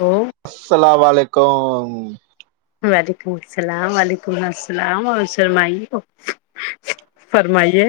او السلام علیکم وعلیکم السلام و علیکم السلام اور فرمائیے فرمائیے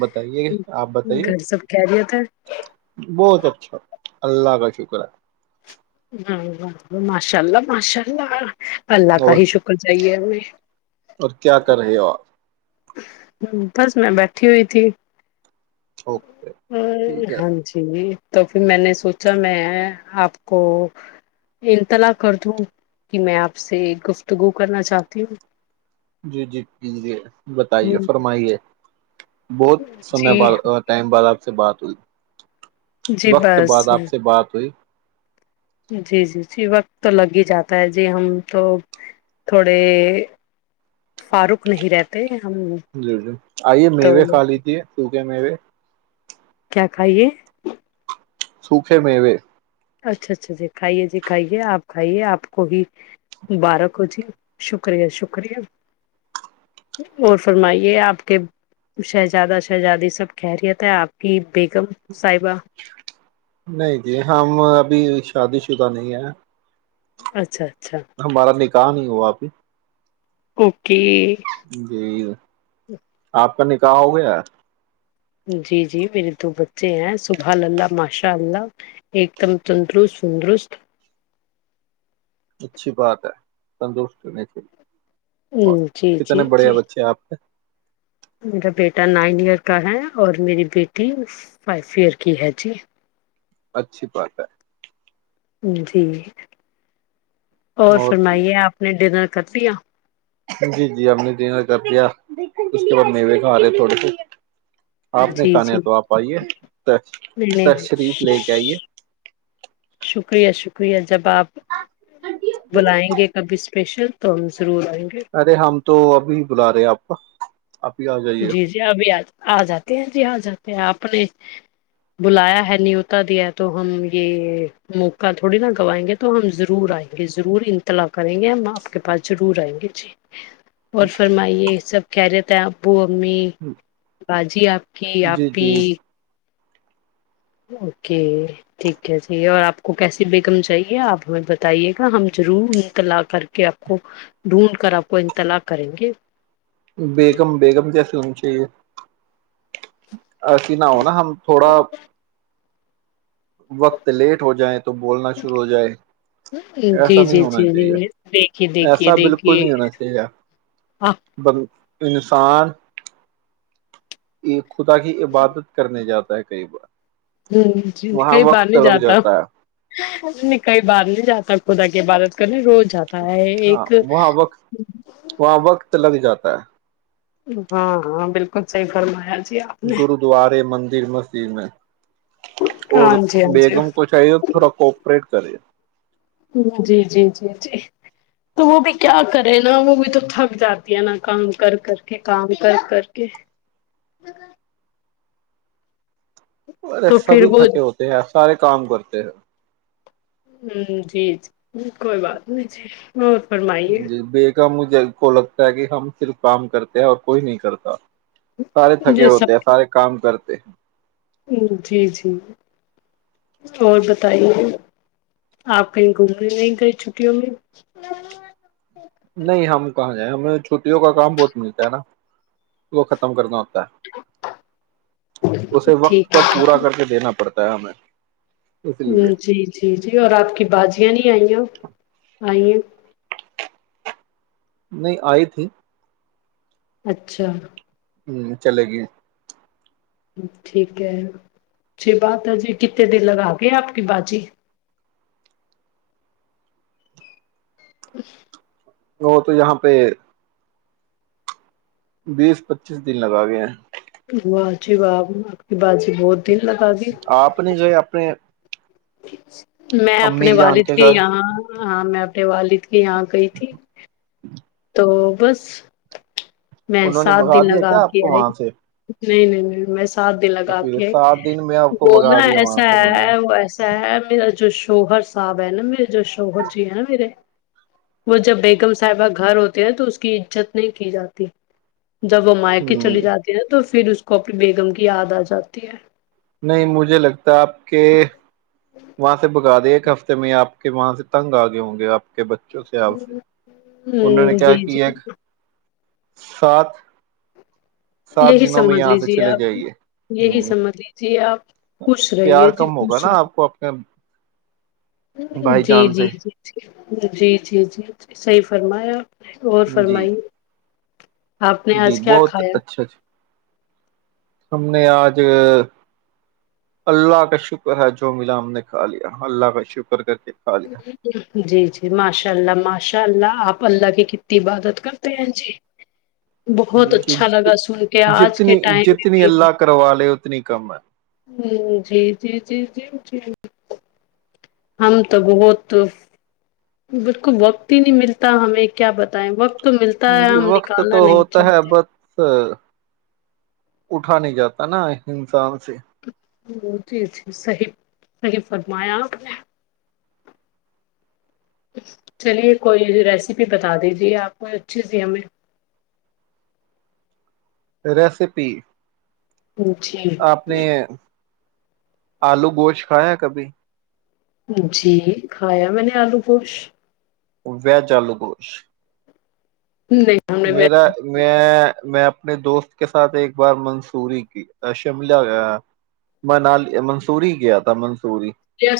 بتائیے آپ بتائیے گھر سب [unintelligible] بہت اچھا اللہ کا شکر ہے ہ ماشاء اللہ ماشاء اللہ اللہ ہے کا اور ہی شکر جائیے جمی [unintelligible] اور کیا کر رہے ہو آپ؟ ہ بس میں بیٹھی ہوئی تھی اوکے ا ٹھیک ہے ہاں جی تو پھر میں نے سوچا میں آپ کو انطلاع کر دوں کہ میں آپ سے گفتگو کرنا چاہتی ہوں جی جی ج جی بتائیے ہوں فرمائیے بہت سمے ب جی ٹائم ب آ سے بات ہوئی جی وقت بس بعد آپ سے بات ہوئی جی جی جی وقت تو لگ ہی جاتا ہے جی ہم تو تھوڑے فاروق نہیں رہتے ہم جی جی آئیے تو میوے کھا لیجے سوکھے میوے کیا کھائیے سوکھے مو اچھا اچھا جی کھائیے جی کھائیے آپ کھائیے آپ کو ہی مبارک ہو جی شکریہ شکریہ اور فرمائیے آپ کے شہزادہ شہزادی سب خیریت ہے آپ کی بیگم صاحبہ نہیں جی ہم ابھی شادی شدہ نہیں ہے اچھا اچھا ہمارا نکل کہ نہیں ہوا ابھی اوکے جی [unintelligible] آپ کا نکاح ہو گیا جی جی میرے دو بچے ہیں سبح اللہ ماشاء اللہ ایک دم تندرست وندرست اچھی بات ہے سنتوش نہیں چ اور جی کتنے جی جی بڑے بچے آپ کے میرا بیٹا نائن ایئر کا ہے اور میری بیٹی فائیو ایئر کی ہے جی اچھی بات ہے جی [inaudible] اور فرمائیے آپ نے ڈنر کتییا [inaudible] جی جی ہم نے ڈنر کر دیا اس کے بعد میوے کا آ رہے تھوڑے سے آپ نے جی کھانا جی ہے تو آپ آئیے نہیں نہیں تشریف لے کے آئیے شکریہ شکریہی جب آپ بلائیں گے کبھی اس اسپشر توامس ارے ہم تو ابھی ہی بلا رہے ہیں آپ کو ا [inaudible] جائیے جی جی ابھی آ آ جاتے ہیں جی آ جاتے ہیں آپ نے بلایا ہے نیوتا دیا ہے تو ہم یہ موقع تھوڑی نا گوائیں گے تو ہم ضرور آئیں گے ضرور انتلا کریں گے ہم آپ کے پس ضرور آئیں گے جی اور فرمائیے سب کہہ رہتے ہیں آپ وہ [inaudible] امی باجی آپ کی جی آپی جی اوکے ٹھیک ہے جی اور آپ کو کیسی بیگم چاہیے آپ ہمیں بتائیے گا ہم ضرور انتلاع کر کے آپ کو ڈھونڈ کر آپ کو انتلاع کریں گے بیگم بیگم کیا فلم چاہیے ایسی نہ ہو نا ہم تھوڑا وقت لیٹ ہو جائے تو بولنا شروع ہو جائے ایسا جی نہیں جی ہونا جی چاہیے جی دیکھیے دیکھیے ایسا بالکل دیکھیے نہیں ہونا چاہیے آپ سستان ایک خدا کی عبادت کرنے جاتا ہے کئی بار [inaudible] ہوں [inaudible] جی وہاں کئی بار وقت نہیں لگ جاتا ہے کئی بار نہیں جاتا خدا کہ بارت کرنے روز جاتا ہے ہاں ایک وہاں وقت وہاں وقت لگ جاتا ہاں ہاں بالکل سحی فرمایا [inaudible] گرودوارے مندر مسجد میں اور ہاں جی ہاں جی بیگم کو چاہیے تھوڑا کوپریٹ [inaudible] کرے [inaudible] جی جی جی جی تو وہ بھی کیا کرے نا وہ بھی تو تھک جاتی ہے نا کام کر کر کے کام کر کر کے [inaudible] ارے تو پھر سبھی وہ تھکے ہوتے ہیں سارے [inaudible] کام کرتے ہیں [inaudible] جی ج کوئی بات نہیں [inaudible] فرمائیے جی بے کا مجھ [inaudible] کو لگتا ہے کہ ہم صرف کام کرتے ہیں اور کوئی نہیں کرتا [inaudible] سارے تھکے جی ہوتے ہیں سب سارے کام کرتے [inaudible] [inaudible] جی جی اور بتائیے آپ کہیں گھومنے نہیں گئی چھٹیوں میں [inaudible] نہیں ہم کہیں [inaudible] ہمیں چھٹیوں کا کام بہت ملتا ہے نا ختم کرنا ہوتا [inaudible] اسے وقت ٹھیک پر پورا کر کے دینا پڑتا [inaudible] تا ہمیں [inaudible] لیے جی جی جی اور آپ کی بازیاں نہیں آئییا [inaudible] آئیے [inaudible] نہیں آئی تھی [inaudible] اچھا [inaudible] ہوں چلے گی [inaudible] ٹھیک ہےچچی بات ہے جی کنے دن لگا کے آپ کی بازی [inaudible] [inaudible] وہ تو یہاں پہ [inaudible] بیس پچیس دن لگا گیا ہیں [inaudible] آچی باب آپ کی باازی بہت [unintelligible] آپ نے جو ہے اپنے [unintelligible] ٹھیک [inaudible] میں اپنے امی جان والد کے گھر یہاں ہ میں [unintelligible] وال [inaudible] یہاں گئی تھی [inaudible] تو بس [unintelligible] میں انہوں نے سات بگا دن دیا لگا کیا آپ کے کو آئے وہاں سے [unintelligible] نہیں نہیں نہیں بس [unintelligible] ساتھ د تو پھر لگاتے سات دن میں آپ کو بگا وہنا دیا وہاں ایسا سے انہوں نے ہے وہ ایسا ہے ما [unintelligible] جو شوہر صاحب ہے نا میرے جو شوہر جی ہیں نا میرے وہ جب بیگم صاحب [unintelligible] گھر ہوتے ہیں تو اس کی عزت نہیں کی جاتی [unintelligible] جب وہ مایکے چلی ہ جاتی ہے تو پھر اس [unintelligible] اس کو اپنی بیگم کی یاد آ جاتی ہے نہیں مجھے لگتا آپ کے وہاں سے بگا د [unintelligible] ہفتے میں آپ کے وہاں سے تنگ آگے ہوں گے آپ کے بچے [unintelligible] ہ جی جی کیا [unintelligible] سات [unintelligible] سات یہی دنوں میں سمجھ یہاں سے لیجیے چلے آپ جائیے یہی ہ سمجھ لیجیے آپ [unintelligible] خوش پیار رہیے جی کم ہوگا خوش نا آپ کو اپنے بھائی جی جان جی سے جی [unintelligible] جی جی جیی صحیح فرمایاپ [unintelligible] اور جی فرمائی [unintelligible] آپ نے جی آج کیا بہت کھایا اچھا [unintelligible] ہم نے آج اللہ کا شکر ہے جو ملا ہم نے کھا لیا اللہ کا شکر کر کے کھا لیا جی جی ماشاء اللہ ماشاء اللہ آپ [unintelligible] اللہ کی کتنی عبادت کرتے ہیں جی بہت جی اچھا لگا سن کے آج کے جتنی ٹائم میں جتنی بھی ہ اللہ کروا لے اتنی کم ہے جی جی جی جی [unintelligible] جی [unintelligible] ہم تو بہت بالکل وقت ہی نہیں ملتا ہمیں کیا بتائیں وقت [unintelligible] ہے جی ہم وقت نکالنا تو نہیں ہوتا ہے چاہتے بس [unintelligible] اٹھا نہیں جاتا نا ہسان سے [unintelligible] ہ جی جی صحیح صحیح فرمایاپ نے [unintelligible] چلیے کوئی ریسیپی بتا دیجیے آپ کوئی اچھی سےھی ہمیں [unintelligible] ریسیپی [inaudible] اچھ آپ نے [inaudible] آلو گوشت کھایا کبھی جی کھایا میں نے آلو گوشت [inaudible] وجلو گوش [inaudible] نہیں ہم نے میرا ویج میں میں اپنے دوست کے ساتھ ایک بار منصوری کی شملہ مالی منصوری کیا تھا منصوری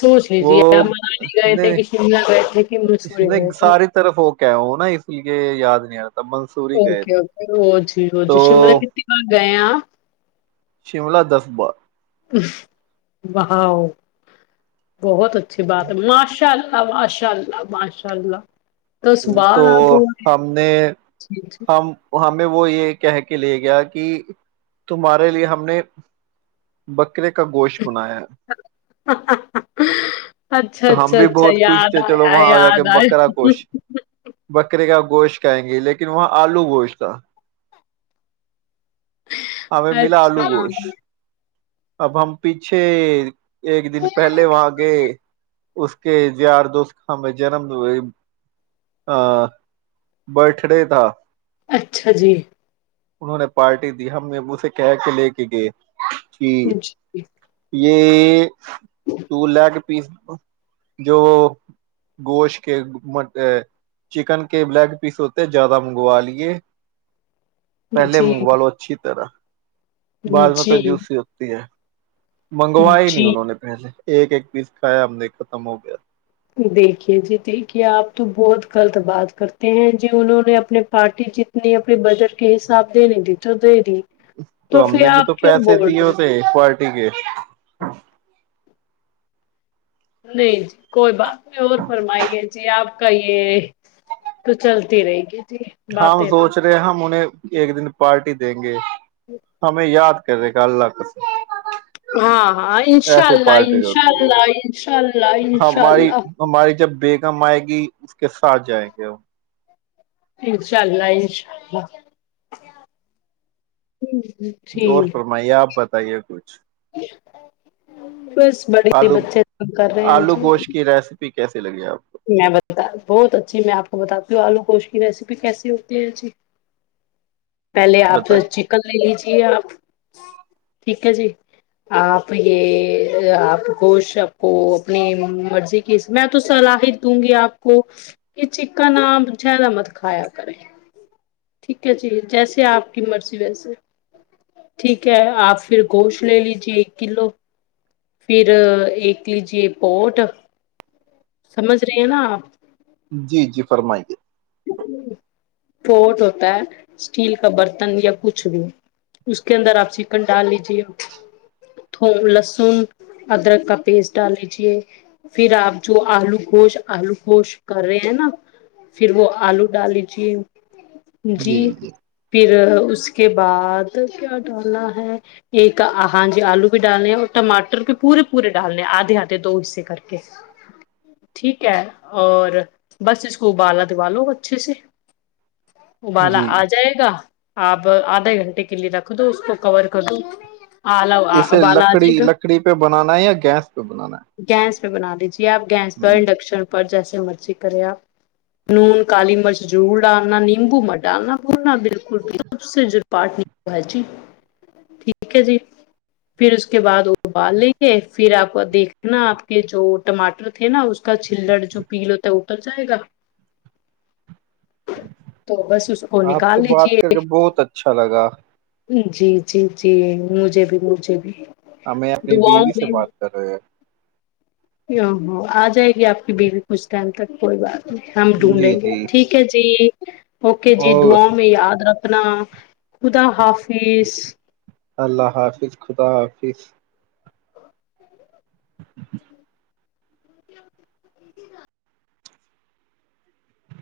سوچ وہ لیجیے آپ منالی گئے تھے نہیں کہ شملہ گئے تھے کہ مسوری نہیں، گئے تھے [inaudible] ساری طرف ہو کیا ہو نا اس لیے یاد نہیں آ [inaudible] گئے اوکے تھے اوکے جی تو جی شملہ کتنی باار گئے آپ [inaudible] شملہ دفبار [inaudible] بہؤ بہت اچھ [inaudible] اچھی بات ماشل [inaudible] ماشاء اللہ ماشاء اللہ [inaudible] بار تو آپ بول ہم نے رہی ہیں. ہم ہم [inaudible] وہ یہ کہہ کے لے گیا کہ تمہارے لیے ہم نے [inaudible] ب [inaudible] بکرے کا گوشت بنایا ہے اچھا تو ہم اچھا بھی اچھا بہت خوش یاد تھے چلو آیا وہاں آ جا کے یاد آیا بکرا گوشت بکرے کا گوشت کھائیں گے لیکن وہاں آلو گوشت تھا [inaudible] ہمیں ملا آلو اچھا گوشت [inaudible] اب ہم پیچھے ایک دن پہلے وہاں گئے اس کے یار دوستیں جنم ہوئے ا برھ ڈے تھا اچھا جی [inaudible] انہوں نے پارٹی دی ہم مبوے کہ کے لے کے گئے [inaudible] اچ جی [inaudible] یہ [inaudible] تو لے کے پیسو [inaudible] جو گوشت کے م چکن کے بلیک پیس ہوتے زیادہ منگوا لیے پہلے جی منگوا لو اچھی طرح بع میں کا جی جوس ہی ہوتا کیا [inaudible] منگوا ہی نہیں جی انہوں نے پہلے ایک ایک پیس کھایا ہم نے ختم ہو گیا [inaudible] دیکھیے جی دیکھیے آپ تو بہت غلط بات کرتے ہیں جی انہوں نے اپنے پارٹی جتنی اپنے بجٹ کے حساب دے نہیں دی تو دے دی تو ہم پھر نے بھی تو آپ کیوں پیسے بول دیے رہے ہوتے ہیں پارٹی کے نہیں جی کوئی بات [inaudible] کوئی اور فرمائی ہے جی آپ [inaudible] کاے تو چلتی رہے گی [inaudible] ہاں باتیں تو سوچ رہے ہیں ہم انہیں ایک دن پارٹی دیں گے ہمیں یاد کرے کل لپس [inaudible] ہاں ہاں انشاء اللہ پارٹی انشاء ہوتی ہے اللہ انشاء اللہ انشاء اللہ کم آئے گی اس کے ساتھ جائے گا وہ [inaudible] انشاء اللہ ان شاءلہ ہوں [inaudible] اور فرمائیے آپ بتائیے کچھ بس بڑے ہی آلو بچے کا کر رہے ہیں جی کیسے لگے آپ میں بتا بہت اچھی میں آپ کو بتاتی ہوں آلو گوشت کی ریسیپی کیسی ہوتی ہے ای پہلے کو آپ تو بتائیے چکن لے لیجیے ٹھیک ہے جی آپ یہ آپ خوش آپ کو اپنی مرضی کی میں تو صلاحی دوں گی آپ کو کہ چککن آپ جیادہ مت کھایا کریں ٹھیک ہے جی جیسے آپ کی مرضی ویسے ٹھیک ہے آپ پھر گوشت لے لیجیے ایک کلو پھر ایک لیجے پوٹ سمجھ رہی ہیں نا جی جی فرمائیے پوٹ ہوتا ہے اسٹیل کا برتن یا کچھ بھی اس کے اندر آپ چکن ڈال لیجیے لہسن ادرک کا پیسٹ ڈال لیجے پھر آپ جو آلو گوشت آلو گوشت کر رہے ہیں نا پھر وہ آلو ڈال لیجیے جی پھر اس کے بعد کیا ڈالنا ہے ایک ہاں جی آلو بھی ڈالنے اور ٹماٹر بھی پورے پورے ڈالنے آدھے آدھے دو حصے کر کے ٹھیک ہے اور بس اس کو ابالا دوا لو اچھے سے ا بالا جی آ جائے گا آپ آدھے گھنٹے کے لیے رکھ دو اس کو کور کر دو آلا اسے ابالا آ جائے لکڑی گا لکڑی پہ بنانا ہے یا گیس پہ بنانا ہے گیس بنا دیجی آپ گیس پر جی انڈکشن پر جیس م [inaudible] نون کالی مرچ ضرور ڈالنا نیمبو مر ڈالنا پولنا بالک [inaudible] پٹ بھاجی ٹھیک ہے جی پھر اس کے بعد وہ ابال لیں گے پھر آپ دیکھ ل نا آپ کے جو ٹماٹر تھے نا اس کا چلڑ جو پیل ہوتا ہے اتر جائے گا تو بس اس کو آپ سے نکال بات کر لیجیے کے بہت اچھا لگا جی جی جی مجھ بھی مج ج بھی ہمیں اپنی بیوی دعاؤں سے بات کر رہے ہیں ا ہو آ جائے گی آپ کی بیوی کچھ ٹائم تک کوئی بات ہم ہیں جی ڈھونڈیں گے جی ٹھیک ہے جی اوکے جی اور دعاؤ میں یاد رکھ اپنا خدا حافظ اللہ حافظ خدا حافظ [unintelligible]